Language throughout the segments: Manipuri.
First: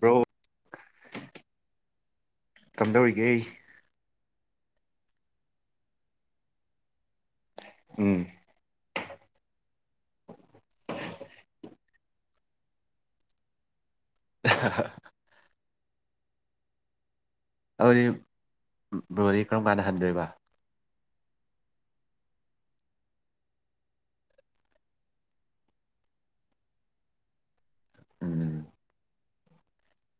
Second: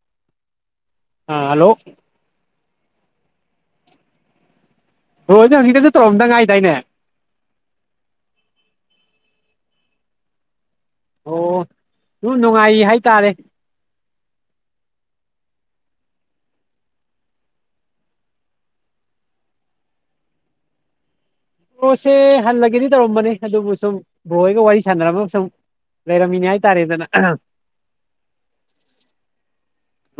꯭ꯔꯣ ꯑꯥ ꯍꯜꯂꯣ ꯀꯝꯗꯧꯔꯤꯒꯦ ꯑꯩ ꯍꯣꯏ ꯅꯪ ꯍꯪꯖꯤꯛꯇꯪꯁꯨ ꯇꯧꯔꯝꯗ ꯉꯥꯏꯗꯥꯏꯅꯦ ꯎꯝ ꯑꯣ ꯑꯗꯨ ꯅꯨꯡꯉꯥꯏ ꯍꯥꯏꯇꯥꯔꯦ [inaudible] ꯑꯗꯨꯗꯤ ꯕꯗꯤ ꯀꯔꯝ ꯀꯥꯟꯗ ꯍꯟꯗꯣꯏꯕ ꯑꯣꯁꯦ ꯍꯜꯂꯒꯦꯗꯤ ꯇꯧꯔꯝꯕꯅꯦ ꯑꯗꯨꯕꯨ ꯁꯨꯝ ꯕꯣꯏꯒ ꯋꯥꯔꯤ ꯁꯥꯟꯅꯔꯝꯃꯒ ꯁꯨꯝ ꯂꯩꯦꯔꯃꯤꯅꯤ ꯍꯥꯏꯎ ꯇꯥꯔꯦ ꯑꯗꯨꯅ ꯎꯝ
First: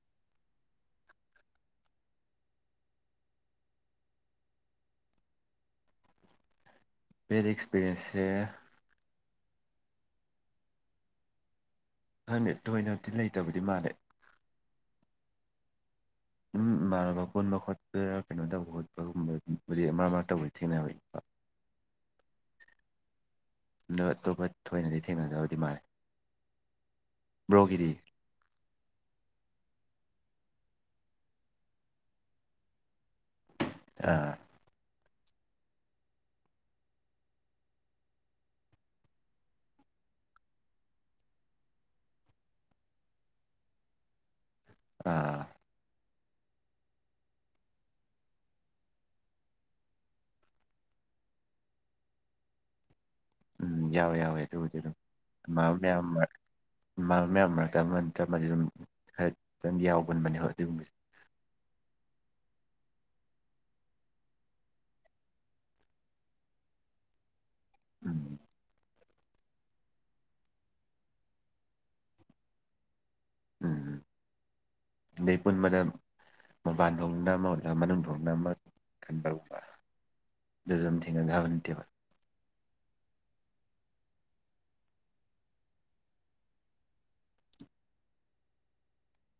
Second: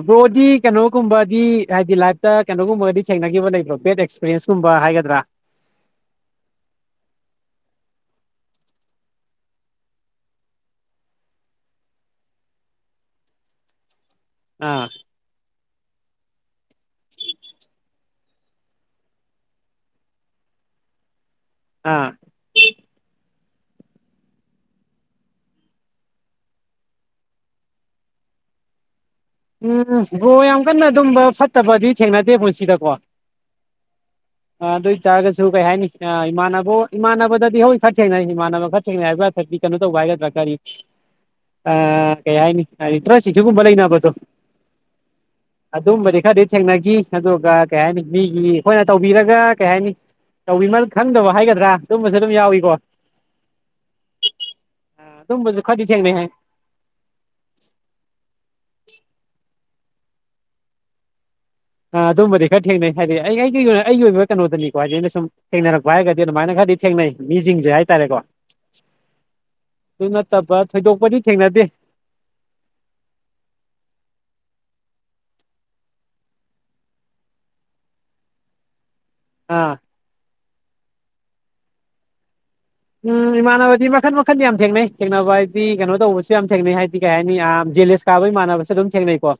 ꯕ꯭ꯔꯣꯗꯤ ꯀꯩꯅꯣꯒꯨꯝꯕꯗꯤ ꯍꯥꯏꯗꯤ ꯂꯥꯏꯐꯇ ꯀꯩꯅꯣꯒꯨꯝꯕꯒꯗꯤ ꯊꯦꯡꯅꯈꯤꯕ ꯂꯩꯕ꯭ꯔꯣ ꯕꯦꯗ ꯑꯦꯛꯄꯤꯔꯟꯁꯀꯨꯝꯕ ꯍꯥꯏꯒꯗ꯭ꯔꯥ ꯄꯔꯤ ꯑꯦꯛꯁꯄꯔꯤꯌꯦꯟꯁꯁ ꯈꯪꯉ ꯇꯣꯏꯅꯕꯨꯗꯤ ꯂꯩꯇꯕꯗꯤ ꯃꯥꯜꯂꯦ ꯑꯥ ꯎꯝ ꯏꯃꯥꯟꯅꯕ ꯈꯣꯟꯕ ꯈꯣꯠꯄ ꯀꯩꯅꯣ ꯇꯧꯕ ꯈꯣꯠꯄꯒꯨꯝꯕꯕꯨꯗꯤ ꯃꯔ ꯃꯔ ꯇꯧꯕꯗꯤ ꯊꯦꯡꯅꯕꯅꯤꯀꯣ ꯑꯥ ꯑ ꯑꯇꯣꯞꯄ ꯊꯣꯏꯅꯗꯤ ꯊꯦꯡꯅꯖꯕꯗꯤ ꯃꯥꯂꯦ ꯕ꯭ꯔꯣꯒꯔꯤ ꯎꯝ ꯕ꯭ꯔꯣ ꯌꯥꯝ ꯀꯟꯅ ꯑꯗꯨꯝꯕ ꯐꯠꯇꯕꯗꯤ ꯊꯦꯡꯅꯗꯦ ꯄꯨꯟꯁꯤꯗꯀꯣ ꯑꯥ ꯑꯗ ꯇꯥꯔꯒꯁꯨ ꯀꯩ ꯍꯥꯏꯅꯤ ꯏꯃꯥꯟꯅꯕ ꯏꯃꯥꯟꯅꯕꯗꯗꯤ ꯍꯣꯏ ꯈꯔ ꯊꯦꯡꯅꯩ ꯏꯃꯥꯟꯅꯕ ꯈꯔ ꯊꯦꯡꯅꯩ ꯍꯥꯏꯕꯥꯊꯛꯇꯗꯤ ꯀꯩꯅꯣ ꯇꯧꯕ ꯍꯥꯏ ꯑ ꯀꯩ ꯍꯥꯏꯅꯤ ꯇ꯭ꯔꯁꯨꯨꯒꯨꯝꯕ ꯂꯩꯅꯕꯗꯨ ꯑꯥ ꯑꯗꯨ ꯑꯗꯨ ꯃꯗꯤ ꯈꯔꯗꯤ ꯊꯦꯡꯅꯈꯤ ꯑꯗꯨꯒ ꯀꯩ ꯍꯥꯏꯅꯤ ꯃꯤꯒꯤ ꯑꯩꯈꯣꯏꯅ ꯇꯧꯕꯤꯔꯒ ꯀꯩ ꯍꯥꯏꯅꯤ ꯇꯧꯕꯤꯃꯜ ꯈꯪꯗꯕ ꯍꯥꯏꯒꯗ꯭ꯔꯥ ꯁꯨꯝꯕꯁꯨ ꯑꯗꯨꯝ ꯌꯥꯎꯏꯀꯣ ꯎꯝ ꯌꯥꯎꯋꯦ ꯌꯥꯎꯋꯦ ꯑꯗꯨꯕꯨꯗꯤ ꯑꯗꯨꯝ ꯑꯗꯨꯝꯕꯁꯨ ꯈꯔꯗꯤ ꯃꯌꯥꯝ ꯊꯦꯡꯅꯩ ꯍꯥꯏ ꯃꯌꯥꯝ ꯃꯔꯛꯇ ꯑꯃ ꯅꯠꯇ ꯃ ꯑꯗꯨꯝ ꯍꯥꯏꯐꯦꯠꯇꯪ ꯌꯥꯎꯒꯟꯕꯅꯦꯕ ꯑꯗꯨꯒꯨꯝꯕꯁꯦ ꯑ ꯑꯗꯨꯝꯕꯗꯤ ꯈꯔ ꯊꯦꯡꯅꯩ ꯍꯥꯏꯗꯤ ꯑꯩ ꯑꯩꯒꯤ ꯑꯣꯏꯅ ꯑꯩꯒꯤ ꯑꯣꯏꯕ ꯀꯩꯅꯣꯗꯅꯤꯀꯣ ꯍꯥꯏꯗꯤ ꯑꯩꯅ ꯁꯨꯝ ꯊꯦꯡꯅꯔꯛꯄ ꯍꯥꯏꯔꯒꯗꯤ ꯑꯗꯨꯃꯥꯏꯅ ꯈꯔꯗꯤ ꯊꯦꯡꯅꯩ ꯃꯤꯁꯤꯡꯁꯦ ꯍꯥꯏꯇꯥꯔꯦꯀꯣ ꯎꯝ ꯑꯗꯨ ꯅꯠꯇꯕ꯭ꯔ ꯊꯣꯏꯗꯣꯛꯄꯗꯤ ꯊꯦꯡꯅꯗꯦ ꯎꯝ ꯑꯩ ꯄꯨꯟꯕꯗ ꯃꯄꯥꯟ ꯐꯣꯡꯅ ꯑꯃꯂ ꯃꯅꯨꯡ ꯍꯣꯡꯅ ꯑꯃ ꯑꯥ ꯗꯝꯕ ꯎꯝ ꯏꯃꯥꯟꯅꯕꯗꯤ ꯃꯈꯟ ꯃꯈꯟꯗꯤ ꯌꯥꯝ ꯊꯦꯡꯅꯩ ꯊꯦꯡꯅꯕ ꯍꯥꯏꯗꯤ ꯀꯩꯅꯣ ꯇꯧꯕꯁꯨ ꯌꯥꯝ ꯊꯦꯡꯅꯩ ꯍꯥꯏꯗꯤ ꯀꯩ ꯍꯥꯏꯅꯤ ꯑꯌꯥꯝ ꯖꯦꯂꯤꯁ ꯀꯥꯕꯩꯃꯥꯟꯅꯕꯁꯦ ꯑꯗꯨꯝ ꯊꯦꯡꯅꯩꯀꯣ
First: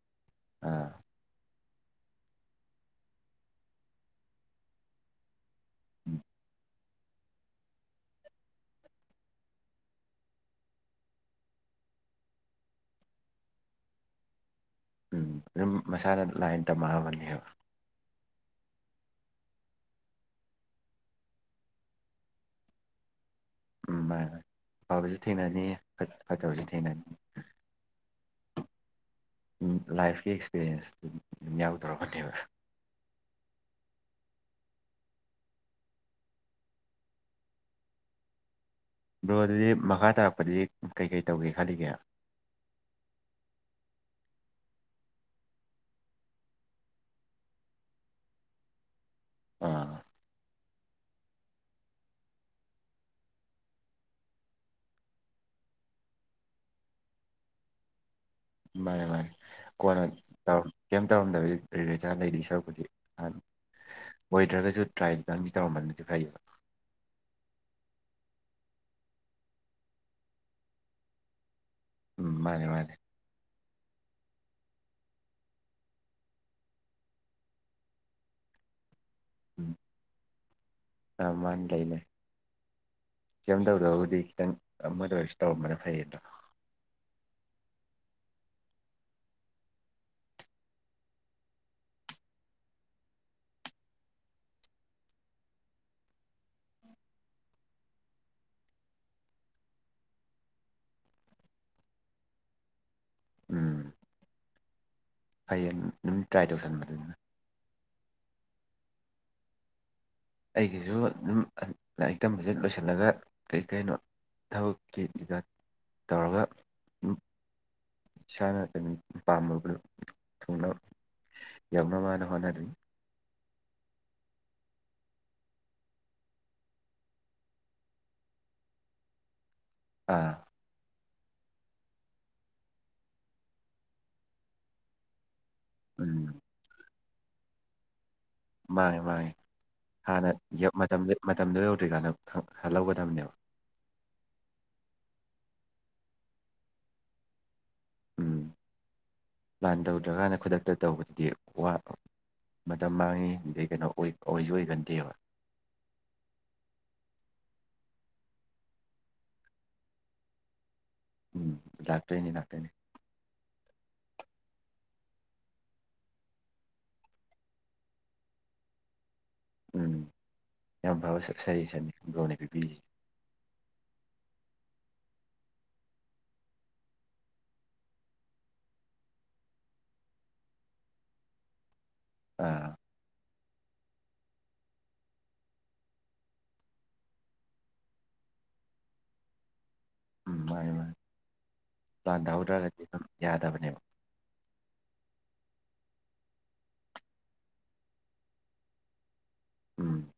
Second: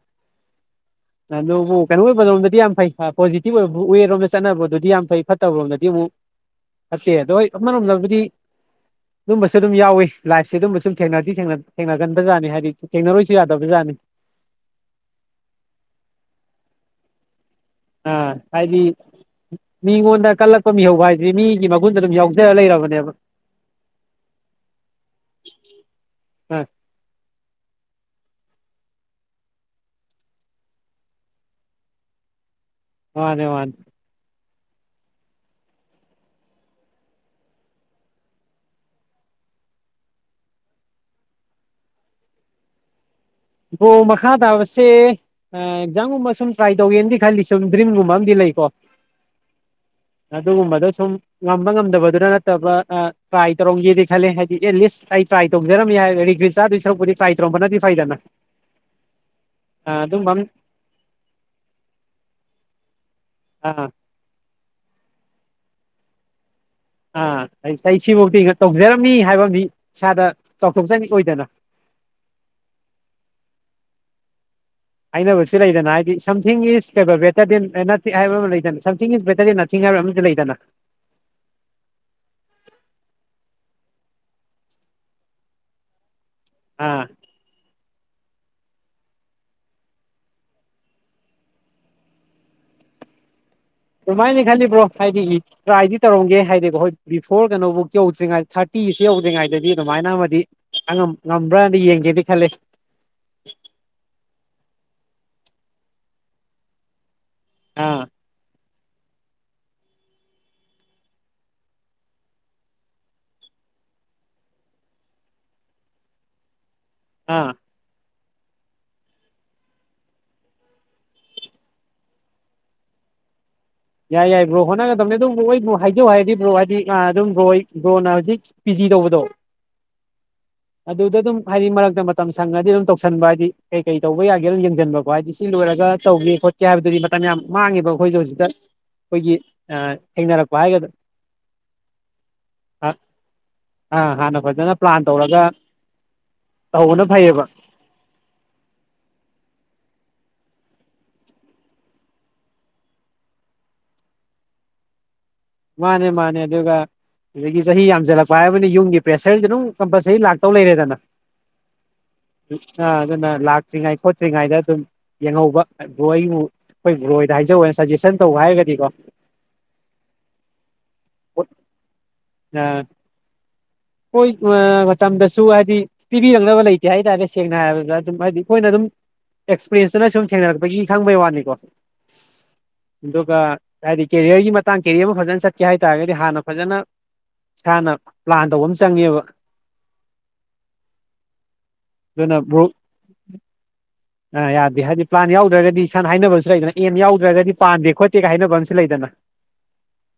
ꯑꯥ ꯑꯗꯨꯕꯨ ꯀꯩꯅꯣ ꯑꯣꯏꯕꯔꯣꯝꯗꯗꯤ ꯌꯥꯝ ꯐꯩ ꯄꯣꯖꯤꯇꯤꯕ ꯑꯣꯏꯕ ꯋꯦꯔꯣꯝꯗ ꯆꯠꯅꯕꯗꯨꯗꯤ ꯌꯥꯝ ꯐꯩ ꯐꯠꯇꯕꯔꯣꯝꯗꯗꯤ ꯑꯃꯨꯛ ꯑꯠꯇꯦ ꯑꯗꯣ ꯃꯅ ꯅꯗꯤ [unintelligible] ꯑꯗꯨꯝꯕꯁꯨ ꯑꯗꯨꯝ ꯌꯥꯎꯏꯤ ꯂꯥꯏꯐꯁꯦ ꯑꯗꯨꯝꯕ ꯁꯨꯝ ꯊꯦꯡꯅꯗꯤ ꯊꯦꯡꯅꯒꯟꯕꯖꯥꯠꯅꯤ ꯍꯥꯏꯗꯤ ꯊꯦꯡꯅꯔꯣꯏꯁꯨ ꯌꯥꯗꯕꯖꯥꯠꯅꯤ ꯎꯝ ꯑꯗꯨꯝ ꯃꯁꯥꯅ ꯂꯥꯏꯟ ꯇꯝꯃꯕꯅꯦꯕ ꯑꯥ ꯍꯥꯏꯗꯤ ꯃꯤꯉꯣꯟꯗ ꯀꯜꯂꯛꯄ ꯃꯤꯍꯧꯕ ꯍꯥꯏꯁꯤ ꯃꯤꯒꯤ ꯃꯒꯨꯟꯗ ꯑꯗꯨꯝ ꯌꯥꯎꯖꯔ ꯂꯩꯔꯕꯅꯦꯕ ꯎꯝ ꯃꯥ ꯐꯐꯕꯁꯨ ꯊꯦꯡꯅꯅꯤ ꯑꯥ ꯐꯠꯇꯕꯁꯨ ꯊꯦꯡꯅꯅꯤ ꯂꯥꯏꯐꯀꯤ ꯑꯦꯛꯁꯄꯤꯔꯤꯌꯦꯟꯁꯇꯨꯝ ꯌꯥꯎꯗꯧꯔꯛꯄꯅꯦꯕ ꯍꯗꯦ ꯃꯥꯗꯦ ꯕ꯭ꯔꯣꯗꯨꯗꯤ ꯃꯈꯥ ꯇꯥꯔꯛꯄꯗꯤ ꯀꯩꯀꯩ ꯇꯧꯒꯦ ꯈꯜꯂꯤꯒꯦ ꯑꯣ ꯃꯈꯥ ꯇꯥꯕꯁꯦ ꯑꯦꯛꯖꯥꯝꯒꯨꯝꯕ ꯁꯨꯝ ꯇ꯭ꯔꯥꯏ ꯇꯧꯒꯦꯅꯗꯤ ꯈꯜꯂꯤ ꯁꯨꯝ ꯗ꯭ꯔꯤꯝꯒꯨꯝꯕ ꯑꯝ ꯂꯩ ꯑꯥ ꯑꯗꯨꯨꯝꯕ ꯁꯨꯝ ꯉꯝꯕ ꯉꯝꯗꯕꯗꯨꯅ ꯅꯠꯇꯕ ꯇ꯭ꯔꯥꯏ ꯇꯧꯔꯝꯒꯦꯗꯤ ꯈꯜꯂꯦ ꯍꯥꯏꯗꯤ ꯑꯦꯠ ꯂꯤꯁ ꯑꯩ ꯇ꯭ꯔꯥꯏ ꯇꯧꯖꯔꯝꯃꯦ ꯥꯕꯨ ꯐꯥꯏ ꯇ ꯔꯣꯝꯕꯕ ꯅꯗꯤ ꯐꯥꯏ ꯇꯗꯅ ꯃꯥꯅꯤ ꯃꯥꯅꯤ ꯀꯣꯟꯅ ꯑꯃ ꯀꯩꯝ ꯇꯧꯔꯝꯗꯕꯖꯥꯔ ꯂꯩꯔꯤ ꯁꯔꯨꯛꯄꯨꯗꯤ ꯑꯥ ꯑꯣꯏꯗ꯭ꯔꯒꯁꯨ ꯇ꯭ꯔꯥꯏꯗꯨꯗꯪꯗꯤ ꯇꯧꯔꯝꯕꯅꯗꯤ ꯐꯩꯌꯦꯕ ꯑꯥ ꯑꯩ ꯑꯩ ꯁꯤꯐꯧꯗꯤꯤ ꯇꯧꯖꯔꯝꯅꯤ ꯍꯥꯏꯕꯝꯗꯤ ꯏꯁꯥꯗ ꯆꯥꯎꯊꯣꯛꯆꯅꯤ ꯑꯣꯏꯗꯅ ꯎꯝ ꯃꯥꯅꯤꯦ ꯃꯥꯅꯤꯦ ꯑꯩꯅꯕꯨ ꯁꯤ ꯂꯩꯗꯅ ꯍꯥꯏꯗꯤ ꯁꯝꯊꯤꯡ ꯏꯁ ꯀꯩꯅꯣ ꯕꯦꯇꯔ ꯗꯦꯟ ꯑꯦꯅꯥꯊꯤꯡ ꯍꯥꯏꯕ ꯑꯃ ꯂꯩꯗꯅ ꯁꯝꯊꯤꯡ ꯏꯁ ꯕꯦꯇꯔꯗꯤ ꯅ ꯆꯤꯡ ꯍꯥꯏꯕ ꯑꯝꯇ ꯂꯩꯗꯅ ꯑ ꯃꯥꯅ ꯂꯩ ꯂꯩꯅꯦ ꯁꯦꯝꯗꯧꯗꯕꯨꯗꯤ ꯈꯤꯇꯪ ꯑꯃꯗ ꯑꯣꯏꯔꯁꯨ ꯇꯧꯔꯝꯕꯅ ꯐꯩꯌꯦ ꯑꯗꯣ ꯑꯥ ꯑꯗꯨꯃꯥꯏꯅ ꯈꯜꯂꯤꯕ꯭ꯔꯣ ꯍꯥꯏꯗꯤ ꯇ꯭ꯔꯥꯏꯗꯤ ꯇꯧꯔꯝꯒꯦ ꯍꯥꯏꯗꯤꯀꯣ ꯍꯣꯏ ꯕꯤꯐꯣꯔ ꯀꯩꯅꯕꯨꯧ ꯌꯧꯗ꯭ꯔꯤꯉꯩꯗ ꯊꯥꯔꯇꯤ ꯐꯁꯤ ꯌꯧꯗ꯭ꯔꯤꯉꯩꯗꯗꯤ ꯑꯗꯨꯃꯥꯏꯅ ꯑꯃꯗꯤ ꯉꯝꯕ꯭ꯔꯅ ꯌꯦꯡꯒꯦꯗꯤ ꯈꯂꯦ ꯎꯝ ꯐꯩꯌꯦ ꯑꯗꯨꯝ ꯇ꯭ꯔꯥꯏ ꯇꯧꯁꯟꯕꯗꯨꯅ ꯑꯥ ꯑꯩꯒꯤꯁꯨ ꯑꯗꯨꯝ ꯂꯥꯏꯔꯤꯛ ꯇꯝꯕꯁꯦ ꯂꯣꯏꯁꯤꯜꯂꯒ ꯀꯔꯤ ꯀꯩꯅꯣ ꯊꯕꯛ ꯊꯤꯂꯤꯕ ꯇꯧꯔꯒ ꯑꯥ ꯏꯁꯥꯅꯇꯅꯤ ꯄꯥꯝꯃꯕꯗꯣ ꯊꯨꯡꯅ ꯌꯧꯅꯕꯅ ꯍꯣꯠꯅꯔꯤ ꯌꯥꯏ ꯌꯥꯏ ꯕ꯭ꯔꯣ ꯍꯣꯠꯅꯒꯗꯕꯅꯤ ꯑꯗꯨꯝ ꯕ꯭ꯔꯣ ꯍꯥꯏꯖꯧ ꯍꯥꯏꯔꯗꯤ ꯕ꯭ꯔꯣ ꯍꯥꯏꯗꯤ ꯑꯗꯨꯝ ꯕ꯭ꯔꯣ ꯕ꯭ꯔꯣꯅ ꯍꯧꯖꯤꯛ ꯄꯤꯖꯤ ꯇꯧꯕꯗꯣ ꯑꯥ ꯑꯗꯨꯗ ꯑꯗꯨꯝ ꯍꯥꯏꯗꯤ ꯃꯔꯛꯇ ꯃꯇꯝ ꯁꯪꯉꯗꯤ ꯑꯗꯨꯝ ꯇꯧꯁꯟꯕ ꯍꯥꯏꯗꯤ ꯀꯩ ꯀꯩ ꯇꯧꯕ ꯌꯥꯒꯦ ꯑꯗꯨꯝ ꯌꯦꯡꯁꯤꯟꯕꯀꯣ ꯍꯥꯏꯗꯤ ꯁꯤ ꯂꯣꯏꯔꯒ ꯎꯝ ꯇꯧꯒꯦ ꯈꯣꯠꯀꯦ ꯍꯥꯏꯕꯗꯨꯗꯤ ꯃꯇꯝ ꯌꯥꯝ ꯃꯥꯡꯉꯦꯕ ꯑꯩꯈꯣꯏꯁꯨ ꯍꯧꯖꯤꯛꯀꯥꯟ ꯃꯥꯡꯉꯦ ꯃꯥꯡꯉꯦ ꯍꯥꯟꯅ ꯍꯥꯏꯒꯗ꯭ꯔꯥ ꯃꯇꯝꯗꯨ ꯃꯇꯝꯗꯨ ꯌꯧꯗ꯭ꯔꯤꯀꯥꯟꯗ ꯈꯜꯍꯧꯒꯗꯕꯅꯦꯕ ꯑꯥ ꯍꯥꯟꯅ ꯐꯖꯅ ꯄ꯭ꯂꯥꯟ ꯇꯧꯔꯒ ꯇꯧꯕꯅ ꯐꯩꯌꯦꯕ ꯎꯝ ꯄ꯭ꯂꯥꯟ ꯇꯧꯗ꯭ꯔꯀꯥꯟꯗ ꯈꯨꯗꯛꯇ ꯇꯧꯕꯗꯨꯗꯤ ꯋꯥ ꯃꯇꯝ ꯃꯥꯡꯉꯤ ꯑꯗꯩ ꯀꯩꯅꯣ ꯑꯣꯏ ꯑꯣꯏꯁꯨ ꯑꯣꯏꯒꯟꯗꯦꯕ ꯃꯥꯅꯦ ꯃꯥꯅꯦ ꯑꯗꯨꯒ ꯑꯗꯒꯤ ꯆꯍꯤ ꯌꯥꯝꯖꯜꯂꯛꯄ ꯍꯥꯏꯕꯅꯤꯅ ꯌꯨꯝꯒꯤ ꯄ꯭ꯔꯦꯁꯔꯁꯦ ꯑꯗꯨꯝ ꯀꯝꯄꯜꯁꯔꯤ ꯂꯥꯛꯇꯧ ꯂꯩꯔꯦꯗꯅ ꯎꯝ ꯂꯥꯛꯇꯣꯏꯅꯤ ꯂꯥꯛꯇꯣꯏꯅꯤ ꯆꯤꯉꯩ ꯈꯣꯠꯇ꯭ꯔꯤꯉꯩꯗ ꯑꯗꯨꯝ ꯌꯦꯡꯍꯧꯕ ꯕ꯭ꯔꯣ ꯑꯩꯕꯨ ꯑꯩꯈꯣꯏ ꯕ꯭ꯔꯣꯗ ꯍꯥꯏꯖꯧꯅ ꯁꯖꯦꯁꯟ ꯇꯧꯕ ꯍꯥꯏꯔꯒꯗꯤ ꯀꯤꯀꯣ ꯎꯝ ꯌꯥꯝ ꯐꯕ ꯁꯩ ꯁꯖꯦꯁꯟ ꯕ꯭ꯔꯣꯅ ꯄꯤꯕꯤꯔꯤꯁꯦ ꯑꯩꯈꯣꯏ ꯃꯇꯝꯗꯁꯨ ꯍꯥꯏꯗꯤ ꯄꯤꯕꯤꯔꯛꯅꯕ ꯂꯩꯇꯦ ꯍꯥꯏꯇꯥꯔꯦ ꯁꯦꯡꯅ ꯍꯥꯏꯔꯕꯗ ꯑꯗꯨꯝ ꯍꯥꯏꯗꯤ ꯑꯩꯈꯣꯏꯅ ꯑꯗꯨꯝ ꯑꯦꯛꯁꯄꯔꯤꯦꯟꯁꯇꯨꯅ ꯁꯨꯝ ꯊꯦꯡꯅꯔꯛꯄꯒꯤ ꯈꯪꯕꯩ ꯋꯥꯅꯤꯀꯣ ꯑꯥ ꯑꯗꯨꯒ ꯍꯥꯏꯗꯤ ꯀꯦꯔꯤꯌꯔꯒꯤ ꯃꯇꯥꯡ ꯀꯦꯔꯤꯌꯔ ꯑꯃ ꯐꯖꯅ ꯆꯠꯀꯦ ꯍꯥꯏꯇꯥꯥꯔꯒꯗꯤ ꯍꯥꯟꯅ ꯐꯖꯅ ꯏꯁꯥꯅ ꯄ꯭ꯂꯥꯟ ꯇꯧꯕ ꯑꯃ ꯆꯪꯉꯦꯕ ꯎꯝ ꯃꯥꯅꯤ ꯃꯥꯅꯤ ꯄ꯭ꯂꯥꯟ ꯑꯗꯨꯅ ꯕ꯭ꯔꯣ ꯇꯍꯧꯗ꯭ꯔꯒꯗꯤ ꯑꯗꯨꯝ ꯌꯥꯗꯕꯅꯦꯕ ꯑ ꯌꯥꯗꯦ ꯍꯥꯏꯗꯤ ꯄ꯭ꯂꯥꯟ ꯌꯥꯎꯗ꯭ꯔꯒꯗꯤ ꯁꯅ ꯍꯥꯏꯅꯕꯁꯨ ꯂꯩꯗꯅ ꯑꯦꯝ ꯌꯥꯎꯗ꯭ꯔꯒꯗꯤ ꯄꯥꯟꯗꯦ ꯈꯣꯠꯇꯦꯒ ꯍꯥꯏꯅꯕ ꯑꯃꯁꯨ ꯂꯩꯗꯅ ꯎꯝ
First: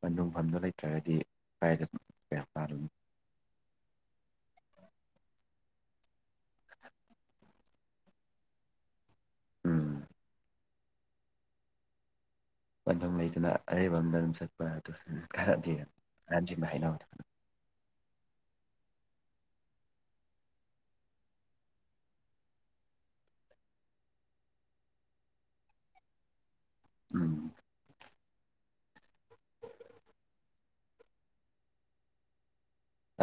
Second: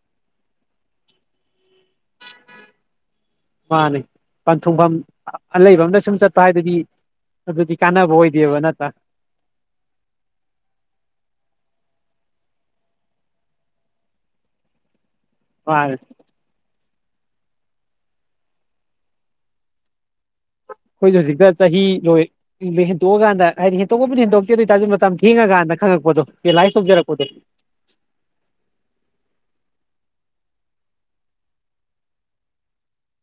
ꯄꯟꯊꯨꯡꯗꯣ ꯂꯩꯇ꯭ꯔꯒꯗꯤ ꯀꯥꯏꯗ ꯀꯌꯥ ꯄꯥꯜꯂꯨꯅꯤ ꯃꯥꯅꯤ ꯄꯟꯊꯨꯡꯐꯝ ꯑ ꯂꯩꯕ ꯑꯃꯇ ꯁꯨꯝ ꯆꯠꯄ ꯍꯥꯏꯕꯗꯤ ꯑꯗꯨꯗꯤ ꯀꯥꯟꯅꯕ ꯑꯣꯏꯗꯦꯕ ꯅꯠꯇ꯭ꯔꯥ ꯎꯝ ꯄꯟꯊꯨꯡ ꯂꯩꯗꯨꯅ ꯑꯔꯩꯕ ꯑꯃꯗ ꯑꯗꯨꯝ ꯆꯠꯄ ꯑꯗꯨ ꯀꯥꯟꯅꯗꯦ ꯃꯥꯅꯤ ꯍꯟꯁꯤꯡꯅ ꯍꯥꯏꯅꯕꯗꯨ [inaudible] ꯑꯩꯈꯣꯏꯁꯨ ꯍꯧꯖꯤꯛꯇ ꯆꯍꯤ ꯂꯣꯏ ꯍꯦꯟꯇꯣꯛꯑꯀꯥꯟꯗ ꯍꯥꯏꯗꯤ ꯍꯦꯟꯇꯣꯛꯄꯕꯨꯗꯤ ꯍꯦꯟꯇꯣꯛꯇꯦ ꯑꯗꯨ ꯑꯣꯏ ꯇꯥꯔꯁꯨ ꯃꯇꯝ ꯊꯦꯡꯉꯀꯥꯟꯗ ꯈꯪꯉꯛꯄꯗꯣ ꯔꯤꯌꯜꯂꯥꯏꯁ ꯇꯧꯖꯔꯛꯄꯗꯨ ꯎꯝ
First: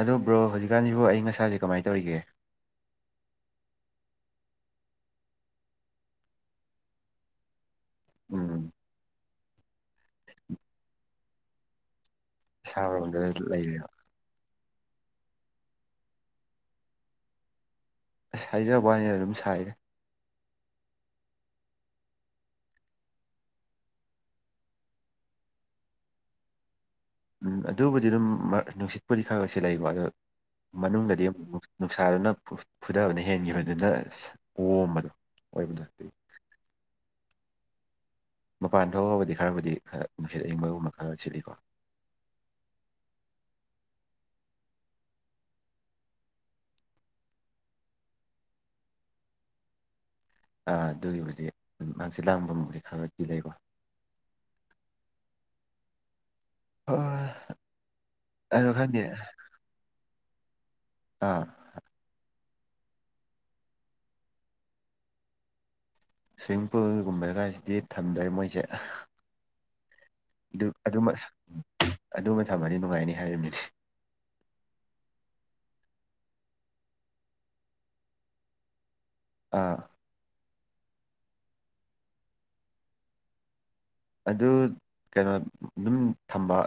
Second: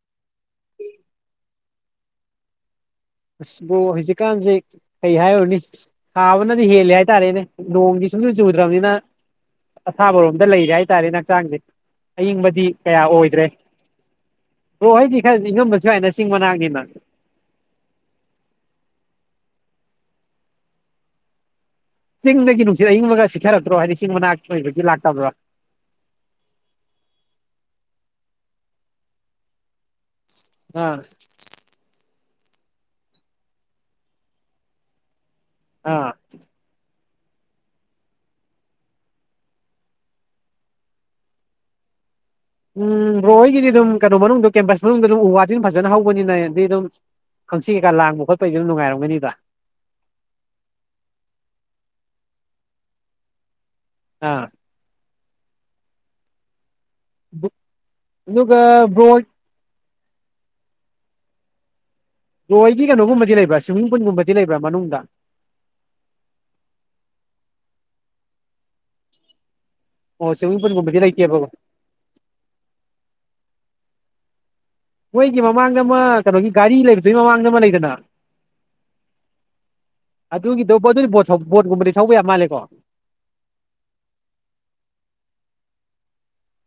ꯑꯗꯨ ꯕ꯭ꯔꯣ ꯍꯧꯖꯤꯛꯀꯥꯟꯁꯤꯕꯨ ꯑꯏꯪ ꯑꯁꯥꯁꯦ ꯀꯃꯥꯏꯅ ꯇꯧꯔꯤꯒꯦ ꯕ꯭ꯔꯣ ꯍꯧꯖꯤꯛꯀꯥꯟꯁꯦ ꯀꯩ ꯍꯥꯏꯔꯨꯔꯅꯤ ꯁꯥꯕꯅꯗꯤ ꯍꯦꯜꯂꯦ ꯍꯥꯏꯇꯥꯔꯦꯅꯦ ꯅꯣꯡꯒꯤ ꯁꯨꯡꯆꯨ ꯎꯝ ꯆꯨꯗ꯭ꯔꯕꯅꯤꯅ ꯑꯁꯥꯕꯔꯣꯝꯗ ꯂꯩꯔꯦ ꯍꯥꯏꯇꯥꯔꯦ ꯍꯛꯆꯥꯡꯁꯦ ꯑꯏꯪꯕꯗꯤ ꯀꯌꯥ ꯑꯁꯥꯕꯔꯣꯝꯗ ꯑꯣꯏꯗ꯭ꯔꯦ ꯂꯩꯔꯤꯔꯣ ꯕ꯭ꯔꯣ ꯍꯣꯏꯗꯤ ꯈꯔ ꯏꯉꯝꯕꯁꯨ ꯌꯥꯏꯅ ꯆꯤꯡ ꯃꯅꯥꯛꯅꯤꯅ ꯑꯁ ꯍꯥꯏꯖꯕ ꯋꯥꯅꯤ ꯑꯗꯨꯝ ꯁꯥꯏꯗ ꯆꯤꯡꯗꯒꯤ ꯅꯨꯡꯁꯤꯠ ꯑꯌꯤꯡꯕꯒ ꯁꯤꯠꯊꯔꯛꯇ꯭ꯔꯣ ꯍꯥꯏꯗꯤ ꯆꯤꯡ ꯃꯅꯥꯛꯛꯇ ꯑꯣꯏꯕꯒꯤ ꯂꯥꯛꯇꯕ꯭ꯔꯥ ꯎꯝ ꯑꯗꯨꯕꯨꯗꯤ ꯑꯗꯨꯝ ꯅꯨꯡꯁꯤꯠꯄꯨꯗꯤ ꯈꯔꯒ ꯁꯤꯠꯂꯛꯏ ꯑꯗꯣ ꯑꯥ ꯃꯅꯨꯡꯗꯗꯤ ꯑꯃꯨꯛ ꯅꯨꯡꯁꯥꯗꯨꯅ ꯐꯨꯊꯕꯗ ꯍꯦꯟꯈꯤꯕꯗꯨꯅ ꯑꯣꯝꯕꯗꯣ ꯑꯣꯏꯕꯗꯣ ꯑꯥ ꯃꯄꯥꯟ ꯊꯣꯛꯑꯕꯨꯗꯤ ꯈꯔꯕꯨꯗꯤ ꯈꯔ ꯅꯨꯡꯁꯤꯠ ꯑꯏꯪꯕꯒꯨꯝꯕ ꯈꯔ ꯁꯤꯠꯂꯤꯀꯣ ꯎꯝ ꯕ꯭ꯔꯣ ꯍꯣꯏꯒꯤꯗꯤ ꯑꯗꯨꯝ ꯀꯩꯅꯣ ꯃꯅꯨꯡꯗ ꯀꯦꯝꯄꯁ ꯃꯅꯨꯡꯗ ꯑꯗꯨꯝ ꯎ ꯋꯥꯁꯤ ꯑꯗꯨꯝ ꯐꯖꯅ ꯍꯧꯕꯅꯤꯅ ꯑꯗꯨꯗꯤ ꯑꯗꯨꯝ ꯈꯪꯁꯤ ꯀꯩꯀ ꯂꯥꯡꯕ ꯈꯣꯠꯄꯒꯤꯗꯨꯅ ꯅꯨꯡꯉꯥꯏꯔꯝꯒꯅꯤꯗ ꯑꯗꯨꯒꯤꯕꯨꯗꯤ ꯍꯥꯡꯆꯤꯛ ꯂꯥꯡꯐꯝꯕꯨꯗꯤ ꯈꯔꯗꯤ ꯂꯩꯕꯣ ꯑꯥ ꯍꯣꯏ ꯑꯗꯨꯒ ꯑꯗꯣ ꯈꯪꯗꯦ ꯕ꯭ꯔꯣ ꯑꯥ ꯂꯣꯏꯗꯤ ꯀꯩꯅꯣꯒꯨꯝꯕꯗꯤ ꯂꯩꯕ꯭ꯔꯥ ꯁ꯭ꯋꯤꯝꯃꯤꯡ ꯄꯨꯜꯒꯨꯝꯕꯗꯤ ꯂꯩꯕ꯭ꯔꯥ ꯃꯅꯨꯡꯗ ꯁ꯭ꯋꯤꯃꯤꯡ ꯄꯨꯜꯒꯨꯝꯕ ꯀꯁꯤꯗꯤ ꯊꯝꯗ꯭ꯔꯦ ꯃꯣꯏꯁꯦ ꯑꯣ ꯁ꯭ꯋꯤꯃꯤꯡ ꯄꯨꯜꯒꯨꯝꯕꯗꯤ ꯂꯩꯇꯦꯕꯀꯣ ꯑꯗꯨꯃ ꯊꯝꯃꯗꯤ ꯅꯨꯡꯉꯥꯏꯅꯤ ꯍꯥꯏꯔꯤꯕꯝꯅꯤꯗꯤ ꯃꯣꯏꯒꯤ ꯃꯃꯥꯡꯗ ꯑꯃ ꯀꯩꯅꯣꯒꯤ ꯒꯥꯔꯤ ꯂꯩꯕꯗꯨꯒꯤ ꯃꯃꯥꯡꯗ ꯑꯃ ꯂꯩꯗꯅ ꯑꯥ ꯑꯗꯨꯒꯤꯗ ꯑꯗꯨꯗꯤꯠ ꯕꯣꯠꯀꯨꯝꯕꯗꯤ ꯁꯧꯕ ꯌꯥꯝ ꯃꯥꯜꯂꯦꯀꯣ ꯑꯗꯨ ꯀꯩꯅꯣ ꯑꯗꯨꯝ ꯊꯝꯕ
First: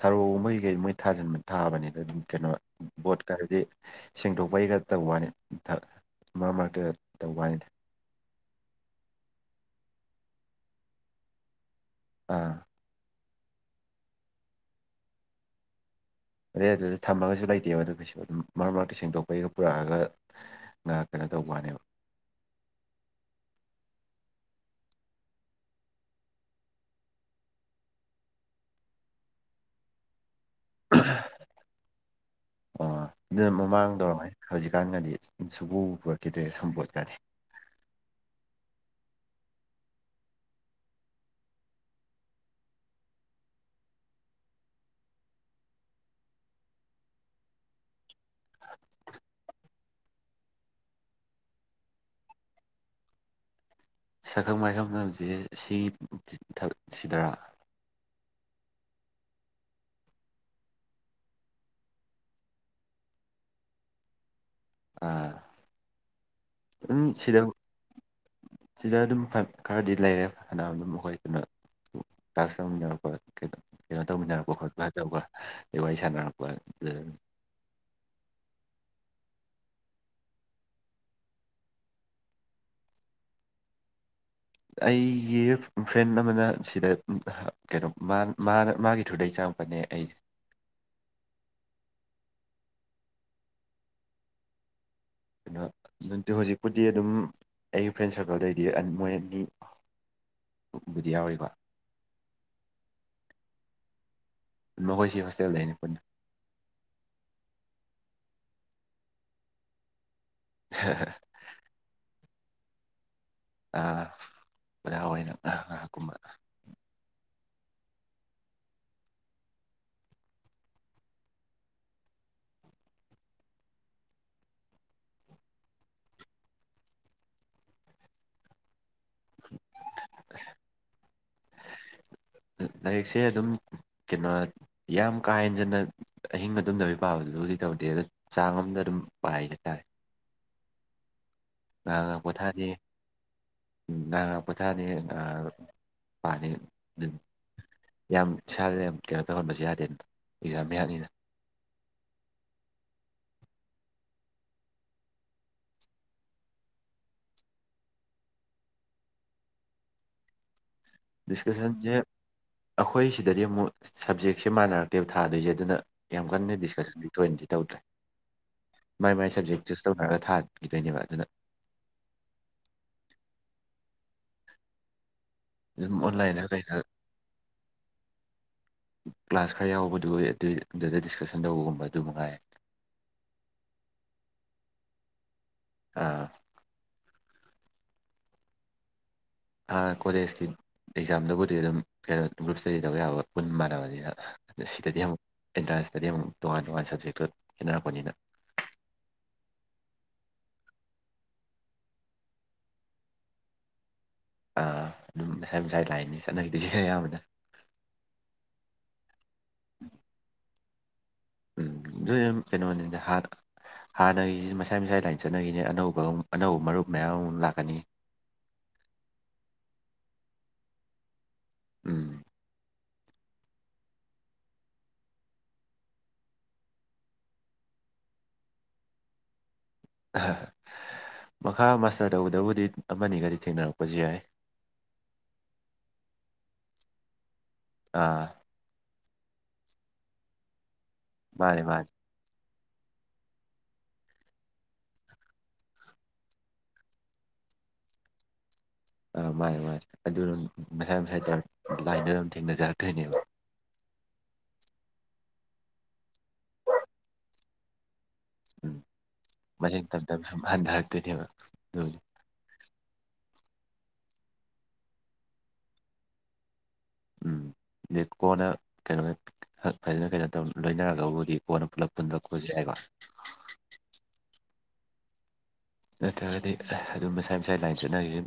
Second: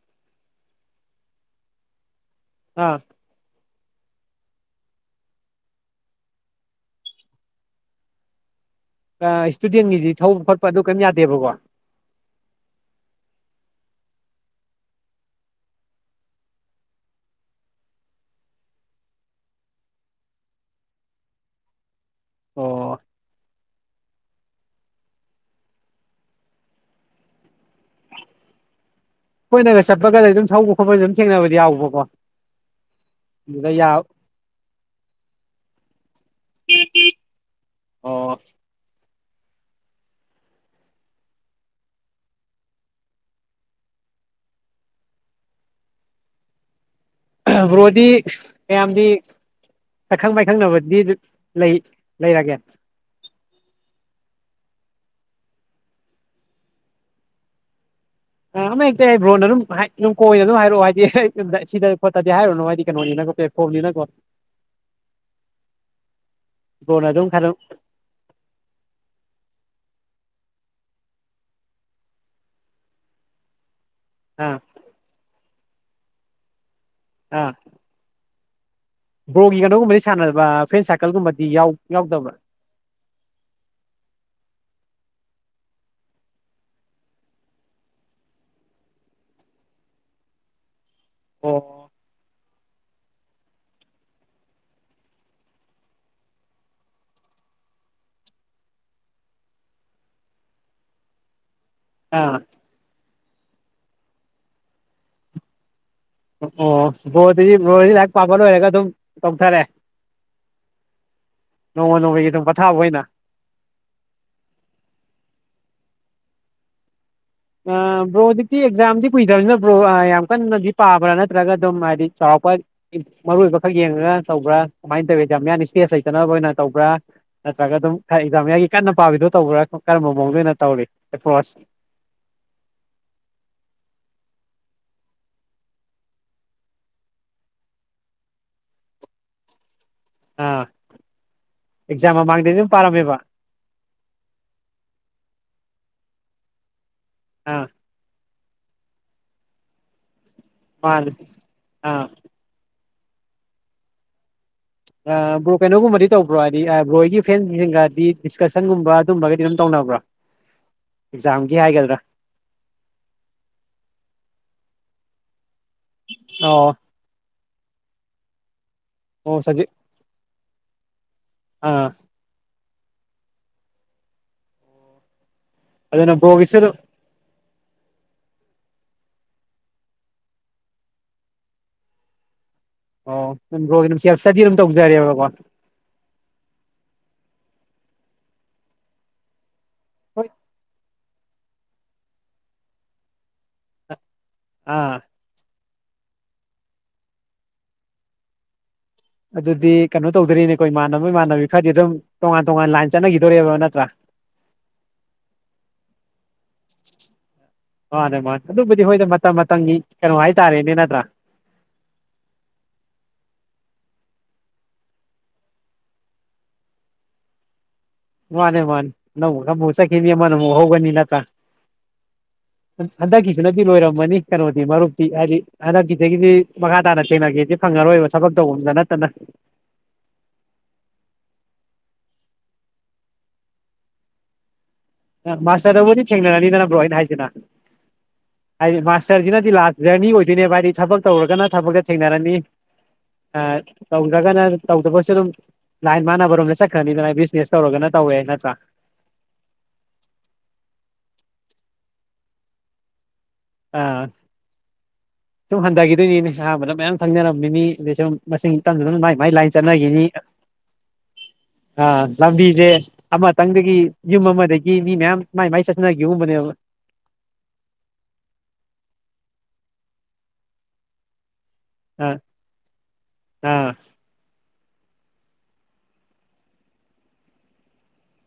ꯊꯔꯣꯒꯨꯝꯕꯩ ꯀꯩ ꯃꯣꯏ ꯊꯥꯖꯤꯟꯕ ꯊꯥꯕꯅꯤꯗ ꯑꯗꯨꯝ ꯀꯩꯅꯣ ꯑꯥ ꯕꯣꯠꯀ ꯍꯥꯏꯔꯗꯤ ꯁꯦꯡꯗꯣꯛꯄꯩ ꯈ ꯇꯧꯕ ꯋꯥꯅꯤ ꯃꯔꯛ ꯃꯔꯛꯇꯒ ꯇꯧꯕ ꯋꯥꯅꯤ ꯏꯁꯇꯨꯗꯦꯟꯒꯤꯗꯤ ꯊꯧꯕ ꯈꯣꯠꯄ ꯑꯗꯨ ꯀꯩꯝ ꯌꯥꯗꯦꯕꯀꯣ ꯑꯥ ꯑꯗꯩ ꯑꯗꯨꯗ ꯊꯝꯃꯒꯁꯨ ꯂꯩꯇꯦꯕ ꯑꯗꯨ ꯀꯩꯁꯨ ꯑꯗꯨꯝ ꯃꯔꯛ ꯃꯔꯛꯇ ꯁꯦꯡꯗꯣꯛꯄꯩꯒ ꯄꯨꯔꯛꯑꯒ ꯀꯩꯅꯣ ꯇꯧꯕꯅꯦꯕ ꯑꯣ ꯀꯣꯏꯅꯒ ꯆꯠꯄꯒꯗꯤ ꯑꯗꯨꯝ ꯊꯧꯕ ꯈꯣꯠꯄꯗ ꯑꯗꯨꯝ ꯊꯦꯡꯅꯕꯗꯤ ꯌꯥꯎꯕꯀꯣ ꯑꯣ ꯑꯗꯨꯅ ꯑꯗꯨꯗ ꯌꯥ ꯃꯃꯥꯡꯗꯧꯔꯝꯅꯤ ꯍꯧꯖꯤꯛꯀꯥꯟꯒꯗꯤ ꯁꯨꯕꯨ ꯄꯨꯔꯛꯈꯤꯗ꯭ꯔꯦ ꯁꯨꯝꯄꯣꯠꯀꯅꯤ [inaudible] ꯑꯣ ꯕ꯭ꯔꯣꯗꯤ ꯃꯌꯥꯝꯗꯤ ꯁꯛꯈꯪ ꯃꯥꯏꯈꯪꯅꯕꯗꯤ ꯂꯩ ꯂꯩꯔꯒꯦ ꯁꯛꯈꯪ ꯃꯥꯏꯈꯪ ꯃꯁꯦ ꯁꯤ ꯁꯤꯗꯔꯥ ꯑ ꯑꯃ ꯍꯦꯛꯇ ꯑꯩ ꯕ꯭ꯔꯣꯟꯅ ꯑꯗꯨꯝꯝ ꯀꯣꯏꯅ ꯑꯗꯨꯝ ꯍꯥꯏꯔꯛꯑꯣ ꯍꯥꯏꯗꯤ ꯁꯤꯗ ꯈꯣꯠꯇꯗꯤ ꯍꯥꯏꯔꯨꯅꯨ ꯍꯥꯏꯗꯤ ꯀꯩꯅꯣꯅꯤ ꯅꯪ ꯐꯂꯤꯅꯒꯣ ꯑꯥ ꯑꯗꯨꯝ ꯕ꯭ꯔꯣꯅ ꯁꯤꯗ ꯈꯔ ꯁꯤꯗ ꯑꯗꯨꯝ ꯈꯔꯗꯤ ꯂꯩꯔꯦ ꯑꯅꯅ ꯃꯈꯣꯏꯗꯨꯅ ꯆꯥꯛꯁꯃꯤꯟꯅꯔꯛꯄ ꯀꯩꯅꯣ ꯀꯩꯅꯣ ꯇꯧꯃꯤꯟꯅꯔꯛꯄ ꯑꯥ ꯈꯣꯠꯄ ꯇꯧꯕ ꯑꯗ ꯋꯥꯔꯤ ꯁꯥꯟꯅꯔꯛꯄ ꯑꯥ ꯕ꯭ꯔꯣꯒꯤ ꯀꯩꯅꯣꯒꯨꯝꯕꯗꯤ ꯁꯥꯟꯅꯕ ꯐ꯭ꯔꯦꯟ ꯁꯥꯔꯀꯜꯒꯨꯝꯕꯗꯤ ꯌꯥ ꯌꯥꯎꯗꯕ꯭ꯔꯥ [inaudible] ꯑꯩꯒꯤ ꯐ꯭ꯔꯦꯟ ꯑꯃꯅ ꯁꯤꯗ ꯀꯩꯅꯣ ꯃꯥ ꯃꯥꯅ ꯃꯥꯒꯤ ꯊ꯭ꯔꯨꯗꯩ ꯆꯪꯉꯛꯄꯅꯤ ꯑꯩ ꯑꯣ ꯑꯗꯨ ꯅꯠꯇ ꯍꯧꯖꯤꯛꯄꯨꯗꯤ ꯑꯗꯨꯝ ꯑꯩꯒꯤ ꯐ꯭ꯔꯦꯟ ꯁꯥꯔꯀꯜꯗꯩꯗꯤ ꯃꯣꯏ ꯑꯅꯤꯕꯨꯗꯤ ꯌꯥꯎꯔꯤꯕ ꯑꯥ ꯃꯈꯈꯣꯏ ꯁꯤ ꯍꯣꯁꯇꯦꯜ ꯂꯩꯅꯤ ꯄꯨꯟꯅ ꯑꯣ ꯣꯗꯤ ꯔꯣ ꯂꯥꯏꯍꯥꯛ ꯄꯥꯕ ꯂꯣꯏꯔꯒ ꯑꯗꯨꯝ ꯇꯧꯊꯔꯦ ꯅꯣꯡꯃ ꯅꯣꯡꯃꯒꯤ ꯑꯗꯨꯝ ꯄꯊꯥꯕ ꯑꯣꯏꯅ ꯑꯣꯖꯥ ꯑꯣꯏꯅ ꯉꯍ ꯀꯨꯝꯕ ꯕ꯭ꯔꯣ ꯍꯧꯖꯤꯛꯇꯤ ꯑꯦꯛꯖꯥꯝꯗꯤ ꯀꯨꯏꯗꯕꯅꯤꯅ ꯕ꯭ꯔꯣ ꯌꯥꯝ ꯀꯟꯅꯗꯤ ꯄꯥꯕ꯭ꯔꯥ ꯅꯠꯇ꯭ꯔꯒ ꯑꯗꯨꯝ ꯍꯥꯏꯗꯤ ꯆꯥꯎ ꯇ ꯃꯔꯨꯑꯣꯏꯕ ꯈꯛ ꯌꯦꯡꯉꯒ ꯇꯧꯕ꯭ꯔꯥ ꯀꯃꯥꯏꯅ ꯇꯧꯋꯤ ꯌꯥꯝꯌꯥꯟ ꯏꯁꯇꯦꯖ ꯂꯩꯇꯅꯕ ꯑꯣꯏꯅ ꯇꯧꯕ꯭ꯔꯥ ꯅꯠꯇ꯭ꯔꯒ ꯑꯗꯨꯝ ꯈꯔ ꯑꯦꯛꯖꯥꯝ ꯌꯥꯒꯤ ꯀꯟꯅ ꯄꯥꯕꯤꯗꯣ ꯇꯧꯕ꯭ꯔꯥ ꯀꯔꯝꯕ ꯃꯑꯣꯡꯗ ꯑꯣꯏꯅ ꯇꯧꯔꯤ ꯑꯦꯄ꯭ꯔꯣꯁ ꯂꯥꯏꯔꯤꯛꯁꯦ ꯑꯗꯨꯝ ꯀꯩꯅꯣ ꯌꯥꯝ ꯀꯥ ꯍꯦꯟꯖꯟꯅ ꯑꯍꯤꯡ ꯃꯇꯨꯡꯗꯕꯨ ꯄꯥꯕꯗꯨꯁꯨꯕꯨꯖꯤꯛ ꯇꯧꯗꯦ ꯑꯗꯣ ꯆꯥꯡ ꯑꯃꯝꯗ ꯑꯗꯨꯝ ꯄꯥꯏ ꯍꯥꯏꯇꯥꯔꯦ ꯑꯥ ꯉ ꯉ ꯑꯦꯛꯖꯥꯝ ꯃꯃꯥꯡꯗꯗꯤ ꯄꯣꯊꯥꯗꯤꯦ ꯑꯗꯨꯝ ꯄꯥꯔꯝꯃꯦꯕ ꯉꯥꯡ ꯉ ꯄꯣꯊꯥꯗꯦ ꯉ ꯄꯥꯅꯤ ꯑꯗꯨ ꯑꯥ ꯌꯥꯝ ꯏꯁꯥꯗ ꯌꯥꯝ ꯀꯦꯌꯔ ꯇꯧꯍꯟꯕꯁꯨ ꯌꯥꯗꯦꯅ ꯑꯦꯛꯖꯥꯝ ꯃꯌꯥꯅꯤꯅ ꯃꯥꯟꯗꯤ ꯑꯥ ꯑ ꯕ꯭ꯔꯣ ꯀꯩꯅꯣꯒꯨꯝꯕꯗꯤ ꯇꯧꯕ꯭ꯔꯣ ꯑꯥꯏꯗꯤ ꯑ ꯕ꯭ꯔꯣꯏꯒꯤ ꯐꯦꯟꯖꯤꯡꯒꯗꯤ ꯗꯤꯁꯀꯁꯟꯒꯨꯝꯕ ꯑꯗꯨꯝꯕꯒꯗꯤ ꯑꯗꯨꯝ ꯇꯧꯅꯕ꯭ꯔꯣ [inaudible] ꯑꯦꯛꯖꯥꯝꯒꯤ ꯗꯤꯁꯀꯁꯟꯖꯦ ꯍꯥꯏꯒꯗ꯭ꯔꯥ ꯑꯈꯣꯏ ꯁꯤꯗꯗꯤ ꯑꯃꯨ ꯁꯞꯖꯦꯛꯁꯦ ꯃꯥꯅꯔꯛꯇꯦꯕ ꯊꯥꯗꯣꯏꯁꯦ ꯑꯗꯨꯅ ꯌꯥꯝ ꯀꯟꯅ ꯑꯣ ꯗꯤꯁꯀꯁꯟꯒꯤ ꯊꯣꯏꯅꯗꯤ ꯇꯧꯗ꯭ꯔꯦ ꯃꯥꯏ ꯃꯥꯏ ꯑꯣ ꯁꯞꯖꯦꯛ ꯁꯕꯖꯦꯛ ꯆꯨꯁ ꯇꯧꯅꯔꯒ ꯊꯥꯗ ꯗꯣꯏꯅꯦꯕ ꯑꯗꯨꯅ ꯑꯥ ꯑꯗꯨꯝ ꯑꯗꯨꯅ ꯑꯣꯟꯂꯥꯏꯟꯗ ꯕ꯭ꯔꯣꯒꯤꯁꯨ ꯑꯗꯨꯝ ꯀꯩꯗ ꯀ꯭ꯂꯥꯁ ꯈꯔ ꯌꯥꯎꯕꯗꯨ ꯑꯗꯩ ꯑꯗꯨꯗ ꯗꯤꯁꯀꯁꯟ ꯇꯧꯕꯒꯨꯝꯕ ꯑꯗꯨ ꯃꯉꯥꯏ ꯑꯣ ꯅꯟ ꯕꯔꯣ ꯒꯤꯗꯨꯝ ꯁꯦꯜꯁ ꯏꯁꯇꯗꯤ ꯑꯗꯨꯝ ꯇꯧꯖꯔꯦꯕꯀꯣ ꯑꯥ ꯑꯥ ꯀꯣꯂꯦꯖꯀꯤ ꯑꯦꯛꯖꯥꯝꯗꯕꯨꯗꯤ ꯑꯗꯨꯝ ꯐꯦꯔꯠ ꯒ꯭ꯔꯨꯞ ꯏꯁ꯭ꯇꯗꯤ ꯇꯧꯕ ꯌꯥꯕ ꯄꯨꯟ ꯃꯥꯟꯅꯕꯅꯤꯅ ꯑꯗꯨ ꯁꯤꯗꯗꯤ ꯑꯥ ꯑꯃꯨꯛ ꯑꯤꯟꯇ꯭ꯔꯥꯟꯁꯇꯗꯤ ꯑꯃꯨꯛ ꯇꯣꯉꯥꯟ ꯇꯣꯉꯥꯟ ꯁꯕꯖꯦꯛꯇꯣ ꯈꯦꯠꯅꯔꯛꯄꯅꯤꯅ ꯑꯗꯨꯗꯤ ꯀꯅꯣ ꯇꯧꯗꯣꯔꯤꯅꯦꯀꯣ ꯏꯃꯥꯟꯅꯕ ꯏꯃꯥꯟꯅꯕꯤ ꯈꯔꯗꯤ ꯑꯗꯨꯝ ꯇꯣꯉꯥꯟ ꯇꯣꯉꯥꯟ ꯂꯥꯏꯟ ꯆꯠꯅꯒꯤꯗꯣꯔꯤꯕ ꯅꯠꯇ꯭ꯔꯥ ꯑ ꯑꯗꯨꯝ ꯃꯁꯥꯏ ꯃꯁꯥꯏ ꯂꯥꯏꯟꯅꯤ ꯆꯠꯅꯒꯤꯗꯣꯏꯁꯦ ꯑꯌꯥꯝꯕꯅ ꯃꯥꯅꯦ ꯃꯥꯅꯦ ꯑꯗꯨꯕꯨꯗꯤ ꯍꯈꯣꯏꯗ ꯃꯇꯝ ꯃꯇꯝꯒꯤ ꯀꯩꯅꯣ ꯍꯥꯏꯇꯥꯔꯦꯅꯦ ꯅꯠꯇ꯭ꯔꯥ ꯎꯝ ꯗꯨꯏꯝ ꯀꯩꯅꯣꯅꯤꯗ ꯍꯥꯅ ꯍꯥꯟꯅꯏ ꯃꯁꯥꯏ ꯃꯁꯥ ꯂꯥꯏꯅ ꯆꯠꯅꯒꯤꯅꯦ ꯑꯅꯧꯕ ꯑꯃꯨ ꯑꯅꯧꯕ ꯃꯔꯨꯞ ꯃꯌꯥꯝ ꯑꯃꯨ ꯂꯥꯛꯀꯅꯤ ꯃꯥꯅꯦ ꯃꯥꯟ ꯅꯧꯕ ꯈꯥꯕꯨ ꯆꯠꯈꯤꯅꯤ ꯑꯃ ꯅ ꯍꯧꯒꯅꯤ ꯅꯇ ꯎꯝ ꯍꯟꯗꯛꯀꯤꯁꯤꯅꯗꯤ ꯂꯣꯏꯔꯝꯃꯅꯤ ꯀꯩꯅꯣꯗꯤ ꯃꯔꯨꯞꯇꯤ ꯍꯥꯏꯗꯤ ꯍꯟꯗꯛꯀꯤꯗꯒꯤꯗꯤ ꯃꯈꯥ ꯇꯥꯅ ꯆꯦꯡꯅꯒꯦꯗꯤ ꯐꯪ ꯑꯔꯣꯏꯕ ꯊꯕꯛ ꯇꯧꯕꯝꯗ ꯅꯠꯇꯅ ꯑꯍ ꯃꯈꯥ ꯃꯥꯁꯇꯔ ꯇꯧꯕꯗꯕꯨꯗꯤ ꯑꯃꯅꯤꯒꯗꯤ ꯊꯦꯡꯅꯔꯛꯄꯁꯨ ꯌꯥꯏ ꯃꯥꯁꯇꯔꯗꯕꯨꯗꯤ ꯊꯦꯡꯅꯔꯅꯤꯗꯅ ꯕ꯭ꯔꯣ ꯑꯩꯅ ꯍꯥꯏꯁꯤꯅ ꯑꯥ ꯍꯥꯏꯗꯤ ꯃꯥꯁ ꯍꯧꯖꯤꯅꯗꯤ ꯂꯥꯛ ꯖꯔꯅꯤ ꯑꯣꯏꯗꯣꯏꯅꯦꯕ ꯍꯥꯏꯗꯤ ꯊꯕꯛ ꯇꯧꯔꯒꯅ ꯃꯥꯅꯦ ꯃꯥꯅꯦ ꯊꯕꯛꯇ ꯊꯦꯡꯅꯔꯅꯤ [inaudible] ꯑ ꯇꯧꯗꯔꯒꯅ ꯇꯧꯗꯕꯁꯨ ꯑꯗꯨꯝ ꯂꯥꯏꯟ ꯃꯥꯟꯅꯕꯔꯣꯝꯗ ꯆꯠꯈ꯭ꯔꯅꯤꯗꯅ ꯕꯤꯖꯅꯦꯁ ꯇꯧꯔꯒꯅ ꯇꯧꯋꯦ ꯅꯠꯇꯔꯥ ꯑ ꯃꯥꯌꯦ ꯃꯥꯥꯏ ꯑꯗꯨꯝ ꯃꯁꯥꯏ ꯃꯁꯥꯏꯗ ꯂꯥꯏꯟꯗꯨꯗ ꯑꯗꯨꯝ ꯊꯦꯡꯅꯖꯔꯛꯇꯣꯏꯅꯦꯕ ꯑꯥ ꯁꯨꯝ ꯍꯟꯗꯒꯤꯗꯣꯏꯅꯤꯅꯦ ꯑꯍꯥꯟꯕꯗ ꯃꯌꯥꯝ ꯈꯪꯅꯔꯝꯃꯤꯅꯤ ꯃꯤ ꯃꯤꯁꯨꯝ ꯃꯁꯤꯡ ꯎꯝ ꯇꯝꯗꯨꯅ ꯃꯥꯏ ꯃꯥꯏ ꯂꯥꯏꯟ ꯃꯁꯤꯡ ꯇꯞ ꯆꯠꯅꯒꯤꯅꯤ ꯇꯞꯅ ꯁꯨꯝ ꯍꯟꯊꯔꯛꯇꯣꯏꯅꯦꯕ ꯑ ꯑꯗꯨꯕꯨꯗꯤ ꯂꯝꯕꯤꯖꯦ ꯑꯃꯇꯪꯗꯒꯤ ꯌꯨꯝ ꯑꯃꯗꯒꯤ ꯃꯤ ꯃꯌꯥꯝ ꯃꯥꯏ ꯃꯥꯏ ꯆꯠꯅꯒꯤꯕꯒꯨꯝꯕꯅꯦꯕ ꯎꯝ ꯂꯦꯠ ꯀꯣꯅ ꯀꯩꯅꯣꯅꯠ ꯍꯛ ꯐꯖꯅ ꯀꯩꯅꯣ ꯇꯧ ꯂꯣꯏꯅꯔꯒꯕꯨꯗꯤ ꯑꯥ ꯋꯥꯅꯄꯨꯂꯠꯄꯗ ꯈꯣꯏꯖꯦ ꯍꯥꯏꯒ ꯑꯥ ꯅꯠꯇ꯭ꯔꯒꯗꯤ ꯑꯗꯨꯝ ꯃꯁꯥꯏ ꯃꯁꯥꯏ ꯂꯥꯏꯟ ꯁꯨꯠꯅꯒꯤꯟ